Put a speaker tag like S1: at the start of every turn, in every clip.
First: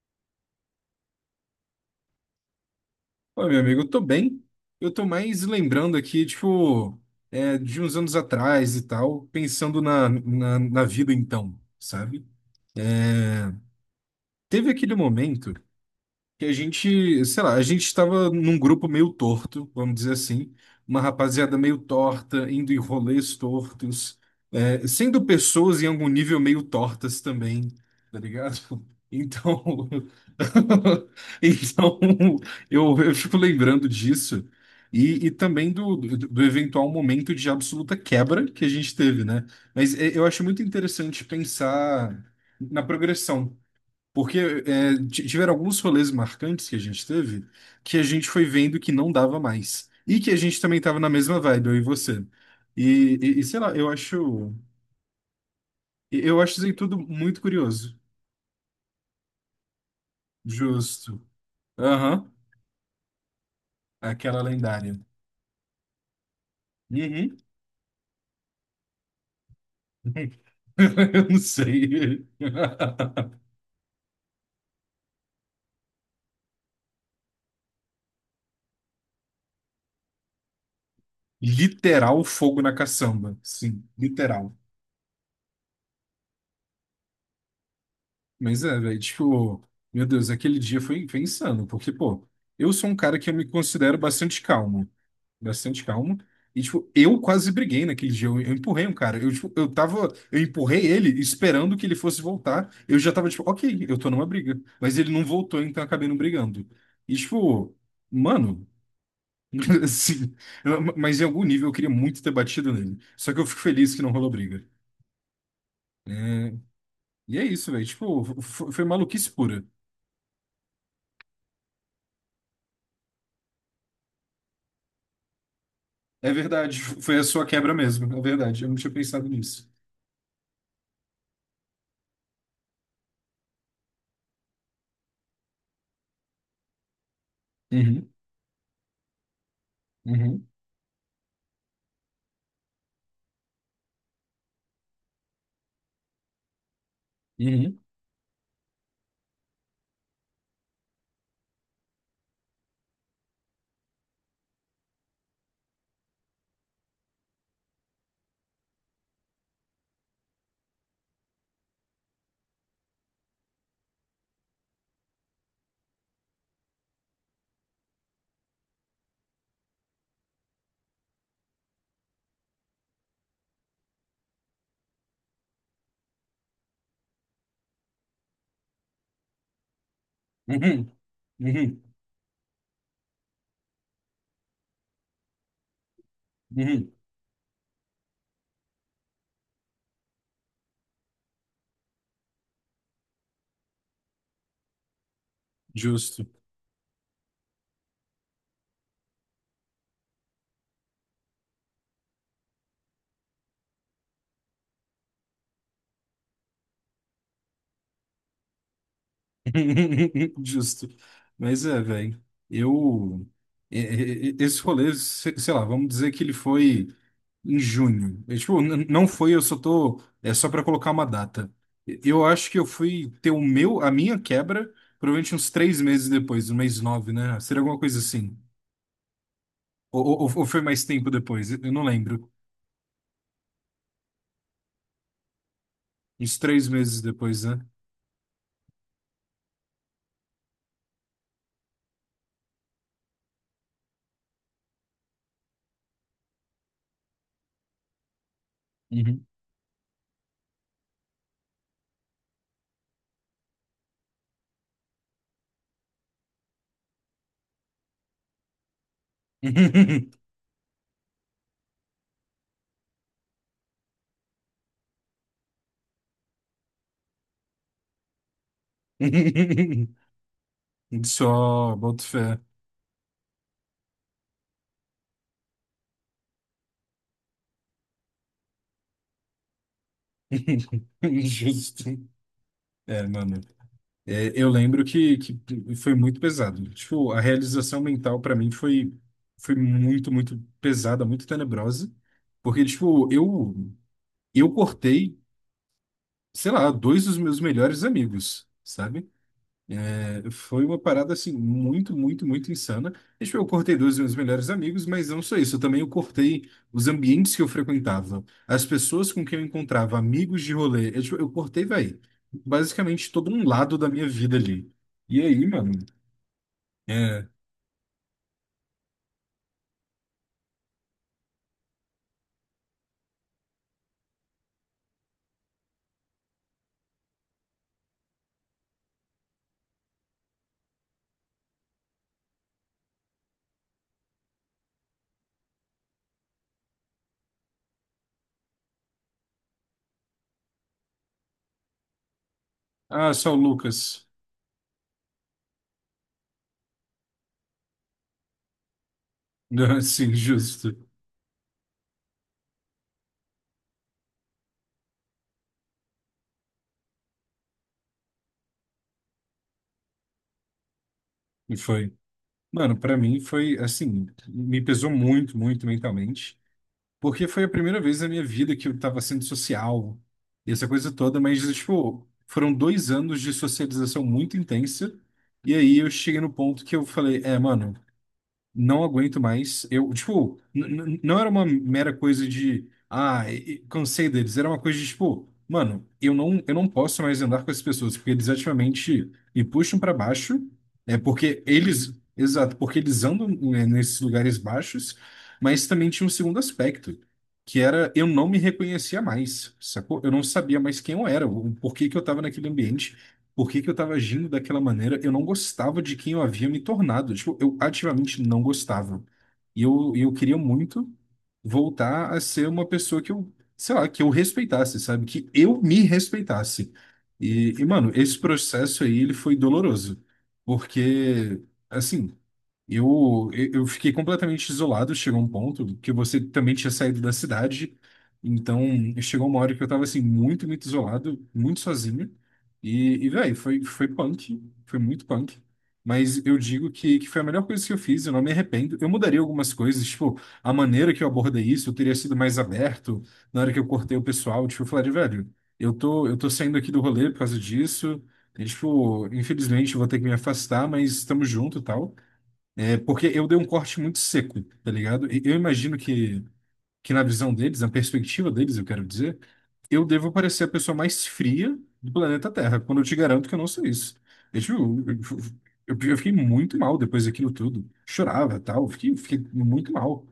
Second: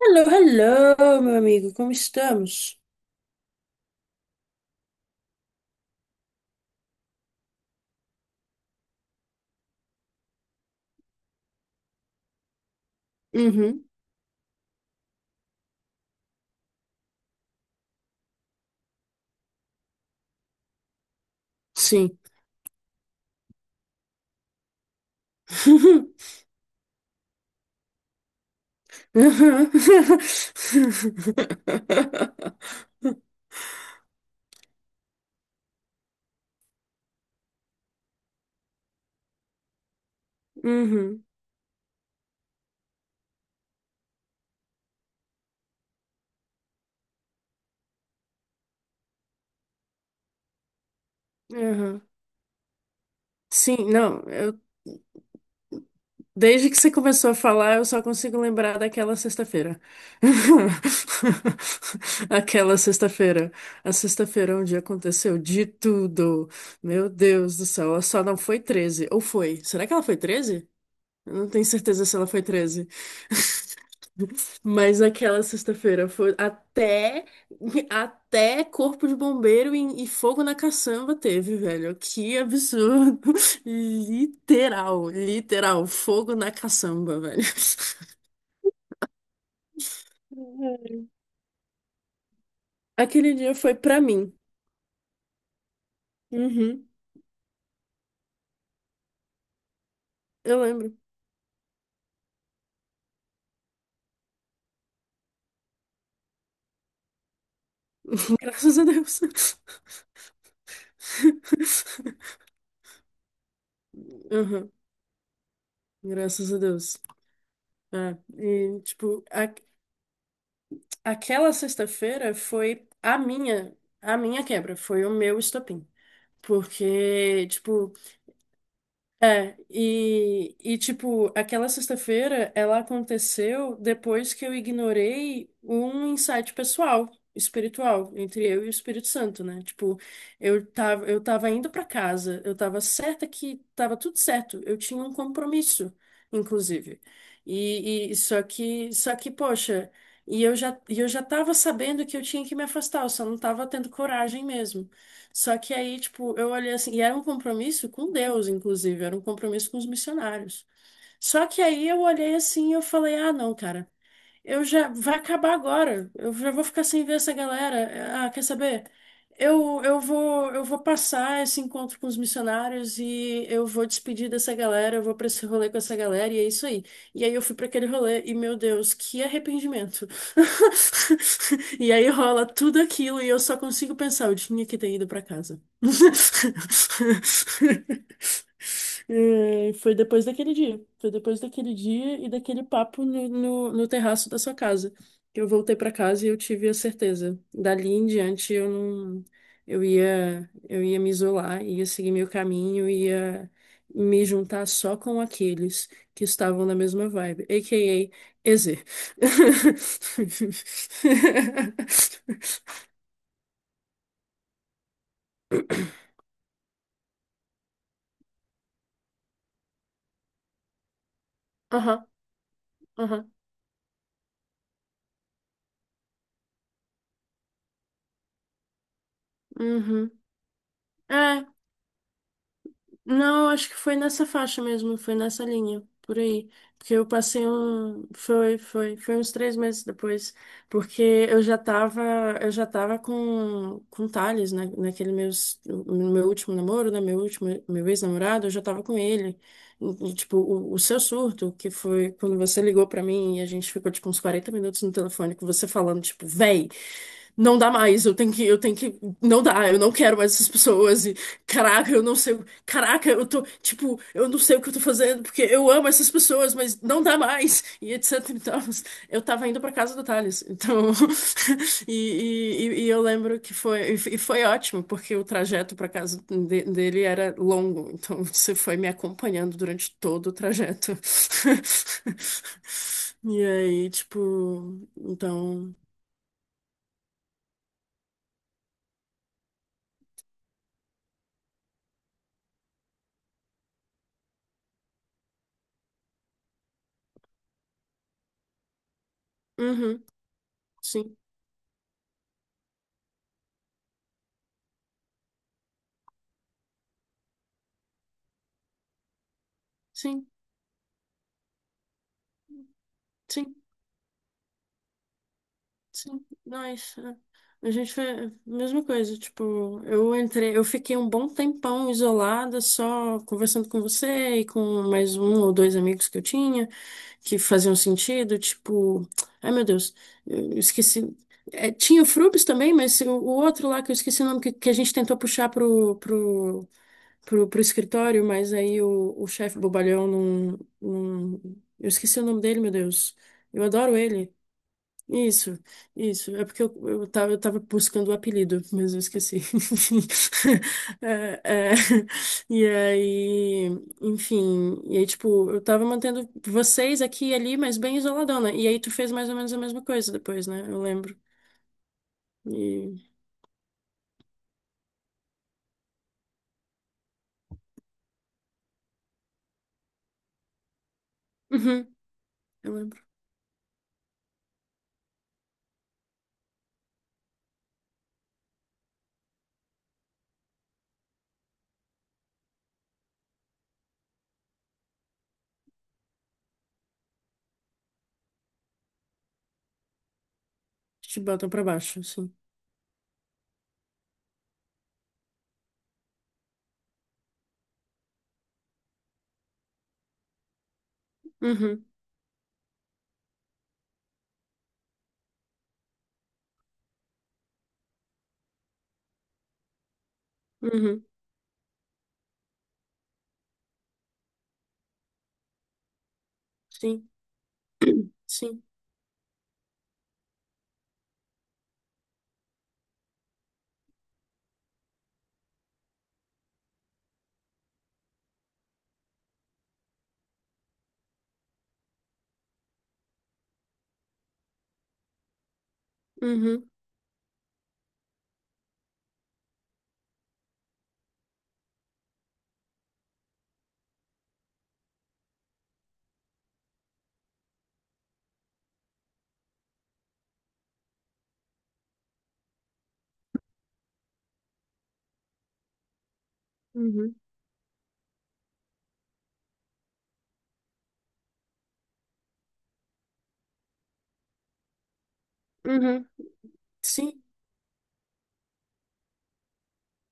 S1: Hello, hello, meu amigo, como estamos?
S2: Oi, meu amigo, eu tô bem. Eu tô mais lembrando aqui, tipo, de uns anos atrás e tal, pensando na vida então, sabe? É,
S1: Uhum,
S2: teve aquele momento que a gente, sei lá, a gente estava num grupo meio torto, vamos dizer assim, uma rapaziada meio
S1: sim.
S2: torta, indo em rolês tortos, sendo pessoas em algum nível meio tortas também, tá ligado? Então, então eu fico lembrando disso. E também do eventual momento de absoluta quebra que a gente teve, né? Mas é, eu acho muito interessante
S1: Uhum,
S2: pensar na progressão. Porque tiveram alguns rolês marcantes que a gente teve que a gente foi vendo que não dava mais. E que a gente também estava na mesma vibe, eu e
S1: uhum.
S2: você. E, sei lá,
S1: Sim,
S2: eu
S1: não,
S2: acho. Eu acho isso
S1: desde
S2: aí
S1: que você
S2: tudo
S1: começou a
S2: muito
S1: falar, eu
S2: curioso.
S1: só consigo lembrar daquela sexta-feira.
S2: Justo. Aham.
S1: Aquela sexta-feira. A
S2: Aquela
S1: sexta-feira onde
S2: lendária.
S1: aconteceu de tudo. Meu
S2: Uhum.
S1: Deus do céu, ela só não foi 13? Ou foi? Será que ela foi 13?
S2: Eu
S1: Eu
S2: não
S1: não tenho certeza se
S2: sei.
S1: ela foi 13. Mas aquela sexta-feira foi até corpo de bombeiro e fogo na caçamba teve, velho.
S2: Literal
S1: Que
S2: fogo na
S1: absurdo.
S2: caçamba. Sim, literal.
S1: Literal, literal, fogo na caçamba, velho.
S2: Mas é, velho, tipo, meu Deus, aquele dia foi, foi insano, porque, pô, eu sou um cara que
S1: Aquele
S2: eu me
S1: dia foi
S2: considero
S1: pra mim.
S2: bastante calmo, e,
S1: Uhum,
S2: tipo, eu quase briguei naquele dia, eu empurrei um cara, eu, tipo, eu tava, eu
S1: eu
S2: empurrei
S1: lembro.
S2: ele esperando que ele fosse voltar, eu já tava, tipo, ok, eu tô numa briga, mas ele não voltou, então eu acabei não brigando. E, tipo, mano,
S1: Graças a Deus.
S2: assim, mas em algum nível eu queria muito ter batido nele, só que eu fico feliz que não rolou briga.
S1: Uhum, graças
S2: É,
S1: a Deus.
S2: e é isso, velho,
S1: É,
S2: tipo,
S1: e,
S2: foi
S1: tipo,
S2: maluquice pura.
S1: aquela sexta-feira foi a minha quebra, foi o meu estopim.
S2: É verdade, foi a sua
S1: Porque,
S2: quebra
S1: tipo,
S2: mesmo, é verdade, eu não tinha pensado
S1: é,
S2: nisso.
S1: e tipo, aquela sexta-feira ela aconteceu depois que eu ignorei um insight pessoal,
S2: Uhum,
S1: espiritual, entre eu e o Espírito Santo, né? Tipo,
S2: uhum,
S1: eu tava indo pra casa, eu tava certa que tava tudo certo, eu tinha um compromisso, inclusive.
S2: uhum,
S1: E só que, poxa, e eu já tava sabendo que eu tinha que me afastar, eu só não tava tendo coragem mesmo. Só que aí, tipo, eu olhei assim, e era um compromisso com Deus, inclusive, era um compromisso com os missionários. Só que aí eu olhei assim e eu falei, ah, não, cara. Eu já vai acabar agora. Eu já vou ficar sem ver essa galera. Ah, quer saber? Eu vou passar esse encontro com os missionários e eu vou despedir dessa galera, eu vou pra esse rolê com essa galera e é isso aí. E aí eu fui pra aquele rolê e meu Deus, que arrependimento.
S2: uhum, uhum,
S1: E aí rola tudo aquilo e eu só consigo pensar, eu tinha que ter ido pra casa.
S2: uhum.
S1: É, foi depois daquele dia. Foi depois daquele dia e daquele papo no terraço da sua casa, que eu voltei para
S2: Justo,
S1: casa e eu tive a certeza. Dali em diante eu não. Eu ia me isolar, ia seguir meu caminho, ia me juntar só com aqueles que estavam na mesma vibe, a K a.k.a. EZ.
S2: justo. Mas é, velho, eu. Esse rolê, sei lá, vamos dizer que ele foi em junho. É, tipo, não foi, eu só tô. É só pra colocar uma data.
S1: Aham,
S2: Eu acho que eu fui ter
S1: aham,
S2: o meu, a minha quebra, provavelmente uns 3 meses depois, no mês nove, né? Seria alguma coisa assim. Ou,
S1: uhum.
S2: ou, ou foi mais tempo
S1: É,
S2: depois? Eu não lembro.
S1: não, acho que foi nessa faixa mesmo, foi nessa linha, por
S2: Uns
S1: aí.
S2: três
S1: Porque
S2: meses
S1: eu
S2: depois,
S1: passei
S2: né?
S1: um. Foi, foi, foi uns 3 meses depois. Porque eu já tava, eu já tava com Thales, né, naquele meus, no meu último namoro, né? Meu último, meu ex-namorado, eu já tava com
S2: Uhum.
S1: ele. E, tipo, o seu surto, que foi quando você ligou pra mim e a gente ficou, tipo, uns 40 minutos no telefone com você falando, tipo, véi. Não dá mais, eu tenho que, não dá, eu não quero mais essas pessoas, e caraca, eu não sei o Caraca, eu tô, tipo, eu não sei o que eu tô fazendo, porque eu amo essas pessoas, mas não dá mais, e etc e tal. Eu tava indo pra casa do Thales, então.
S2: Só,
S1: E,
S2: boto fé.
S1: e, e- e eu lembro que foi, e foi ótimo, porque o trajeto pra casa dele era longo, então você foi me acompanhando durante todo o trajeto.
S2: Justo. É, mano.
S1: E aí,
S2: É, eu
S1: tipo,
S2: lembro que,
S1: então.
S2: que foi muito pesado. Tipo, a realização mental pra mim foi, foi muito, muito pesada, muito tenebrosa. Porque, tipo, eu cortei, sei lá, dois dos meus melhores amigos, sabe?
S1: Uhum,
S2: É, foi uma parada
S1: sim,
S2: assim muito, muito, muito insana. E, tipo, eu cortei dois dos meus melhores amigos, mas não só isso, eu também eu cortei os ambientes que eu frequentava, as pessoas com quem eu encontrava,
S1: sim,
S2: amigos de rolê. Eu, tipo, eu cortei, velho, basicamente todo um
S1: sim.
S2: lado da minha vida ali. E aí, mano?
S1: Sim, nós, é.
S2: É,
S1: A gente foi a mesma coisa, tipo, eu entrei, eu fiquei um bom tempão isolada, só conversando com você e com mais um ou dois amigos que eu tinha, que faziam sentido, tipo, ai meu Deus, eu esqueci. É, tinha o Frubis também, mas o outro lá que, eu esqueci o nome, que a gente tentou puxar pro escritório, mas aí o chefe bobalhão não, eu esqueci o nome dele, meu
S2: ah,
S1: Deus,
S2: só o
S1: eu adoro
S2: Lucas.
S1: ele. Isso, isso. É porque eu tava buscando o apelido, mas eu esqueci.
S2: Assim, justo.
S1: É, é, e aí, enfim. E aí, tipo, eu tava mantendo vocês aqui e ali, mas bem isoladona. E aí, tu fez mais ou menos a mesma coisa depois, né? Eu lembro.
S2: E foi. Mano,
S1: E.
S2: pra mim foi assim, me pesou muito, muito mentalmente. Porque foi a primeira vez na minha vida que eu estava sendo social e essa coisa toda, mas,
S1: Uhum,
S2: tipo, foram
S1: eu
S2: dois
S1: lembro.
S2: anos de socialização muito intensa. E aí eu cheguei no ponto que eu falei, é, mano não aguento mais. Eu, tipo, não era uma mera coisa de, ah, e cansei deles. Era uma coisa de, tipo, mano, eu não posso mais andar com essas pessoas, porque eles ativamente me puxam para baixo. É
S1: Te
S2: porque
S1: botam pra
S2: eles,
S1: baixo, assim.
S2: exato, porque eles andam, né, nesses lugares baixos, mas também tinha um segundo aspecto, que era eu não me reconhecia mais, sacou? Eu não sabia mais quem eu era, o
S1: Uhum,
S2: porquê que eu estava naquele ambiente por que que eu estava agindo daquela maneira? Eu não gostava de quem eu havia me tornado. Tipo, eu ativamente não gostava. E eu queria muito
S1: uhum,
S2: voltar a ser uma pessoa que eu, sei lá, que eu respeitasse, sabe? Que eu me respeitasse.
S1: sim.
S2: E mano, esse
S1: Sim.
S2: processo aí, ele foi doloroso. Porque, assim, eu fiquei completamente isolado, chegou um ponto que você também tinha saído da cidade, então chegou uma hora que eu tava assim, muito, muito isolado, muito sozinho, e velho, foi, foi punk, foi muito punk, mas eu digo
S1: Uhum,
S2: que foi a melhor coisa que eu fiz, eu não me arrependo, eu mudaria algumas coisas, tipo, a maneira que eu abordei isso, eu teria sido mais aberto, na hora que eu cortei o pessoal, tipo, eu falaria, velho, eu tô saindo aqui do rolê por causa disso, e, tipo, infelizmente eu vou ter que me afastar, mas estamos junto e tal, é, porque eu dei um corte muito seco, tá ligado? E eu imagino que na
S1: uhum,
S2: visão deles, na perspectiva deles, eu quero dizer, eu devo parecer a pessoa mais fria do planeta Terra, quando eu te garanto que eu não sou isso. Eu, tipo, eu
S1: uhum.
S2: fiquei muito mal depois
S1: Sim.
S2: daquilo tudo. Chorava, tal, fiquei, fiquei muito mal.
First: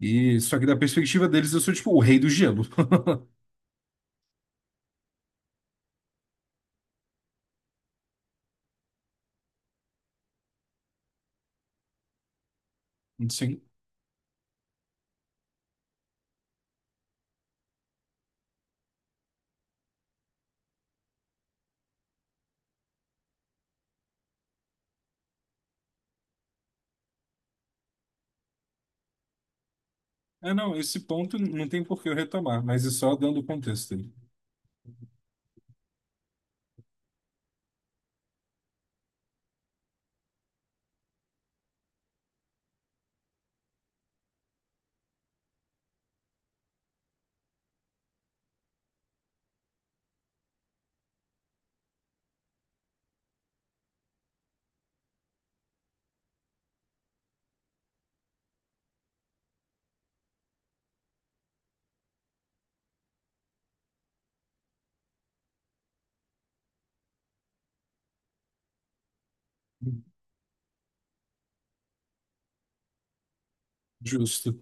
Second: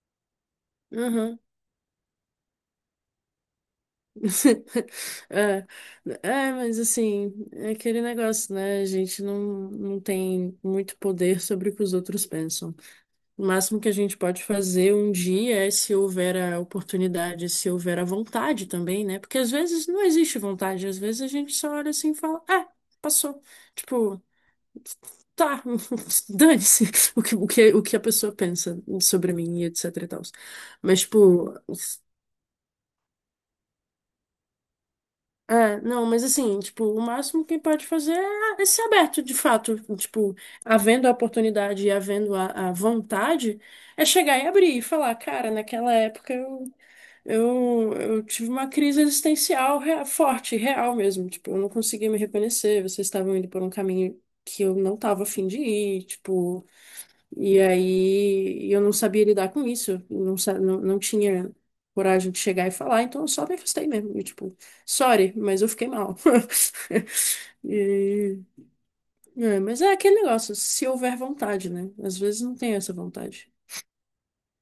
S2: E só que da perspectiva
S1: Uhum.
S2: deles, eu sou tipo o rei do gelo.
S1: É, é, mas assim, é aquele negócio, né? A gente não tem muito poder sobre o que os outros pensam. O
S2: Sim.
S1: máximo que a gente pode fazer um dia é se houver a oportunidade, se houver a vontade também, né? Porque às vezes não existe vontade, às vezes a gente só olha assim e fala, ah, passou. Tipo, tá, dane-se o que a pessoa pensa sobre mim e etc e tal.
S2: É, não, esse
S1: Mas,
S2: ponto
S1: tipo.
S2: não tem por que eu retomar, mas é só dando contexto.
S1: É, não, mas assim, tipo, o máximo que pode fazer é ser aberto, de fato. Tipo, havendo a oportunidade e havendo a vontade, é chegar e abrir e falar, cara, naquela época eu, eu tive uma crise existencial forte, real mesmo. Tipo, eu não conseguia me reconhecer, vocês estavam indo por um caminho que eu não tava afim de ir, tipo. E aí eu não sabia lidar com isso, não, não tinha coragem de chegar e falar, então eu só me afastei mesmo. E, tipo, sorry, mas eu fiquei mal. E- é, mas é aquele negócio, se houver vontade, né? Às vezes não tem essa vontade.
S2: Justo.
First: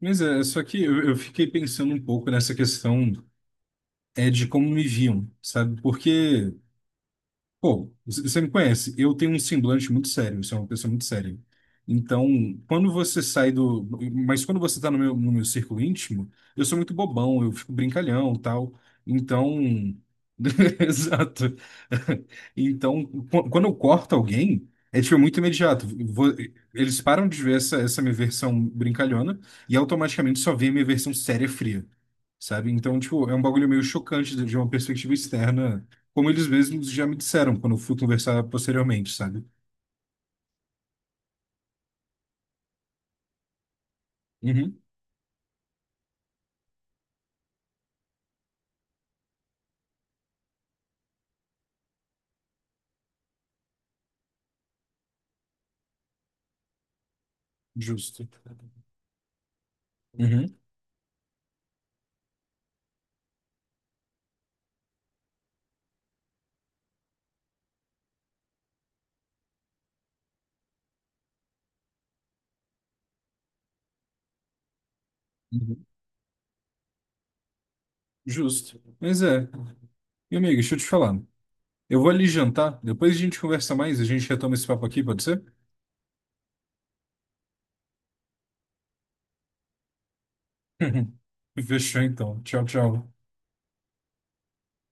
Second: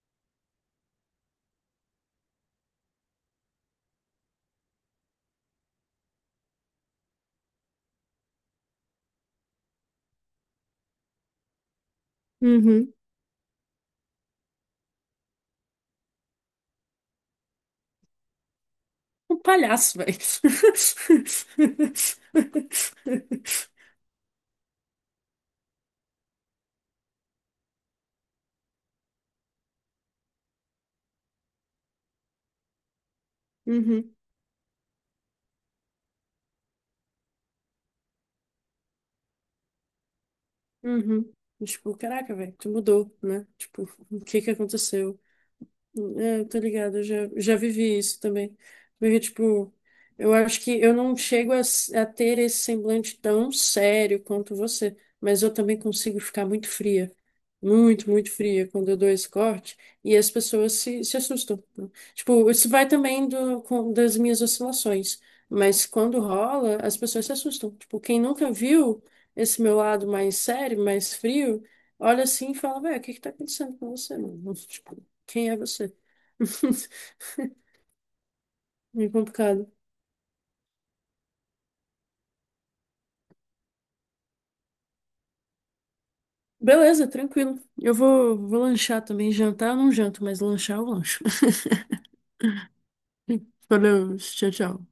S2: Mas é, só que eu fiquei pensando um pouco nessa questão é de como me viam, sabe? Porque Pô, você me conhece, eu tenho um semblante muito sério, eu sou uma pessoa muito séria. Então, quando
S1: Uhum.
S2: você sai do. Mas quando você tá no meu, no meu círculo íntimo, eu sou muito bobão, eu fico brincalhão tal.
S1: Um
S2: Então.
S1: palhaço, velho.
S2: Exato. Então, quando eu corto alguém, é tipo muito imediato. Eles param de ver essa, essa minha versão brincalhona e automaticamente só vê a minha versão séria fria, sabe? Então, tipo, é um bagulho meio
S1: Uhum,
S2: chocante de uma perspectiva externa como eles mesmos já me disseram quando eu fui conversar posteriormente, sabe?
S1: uhum. E, tipo, caraca, velho, tu mudou, né? Tipo, o que que
S2: Uhum,
S1: aconteceu? É, tô ligado, eu já vivi isso também. Porque, tipo, eu acho que eu não chego a, a ter esse semblante tão sério quanto você, mas eu também consigo ficar muito fria, muito,
S2: justo.
S1: muito fria quando eu dou esse corte, e as
S2: Uhum,
S1: pessoas se assustam, né? Tipo, isso vai também do, com, das minhas oscilações, mas quando rola, as pessoas se assustam. Tipo, quem nunca viu esse meu lado mais sério, mais frio, olha assim e fala, velho, o que que tá acontecendo com você, mano? Quem é
S2: uhum.
S1: você?
S2: Justo.
S1: Meio
S2: Mas é.
S1: complicado.
S2: Meu amigo, deixa eu te falar. Eu vou ali jantar, depois a gente conversa mais, a gente retoma esse papo aqui, pode ser?
S1: Beleza, tranquilo. Eu vou lanchar também. Jantar eu não janto, mas lanchar eu lancho.
S2: Fechou então. Tchau, tchau.
S1: Valeu, tchau, tchau.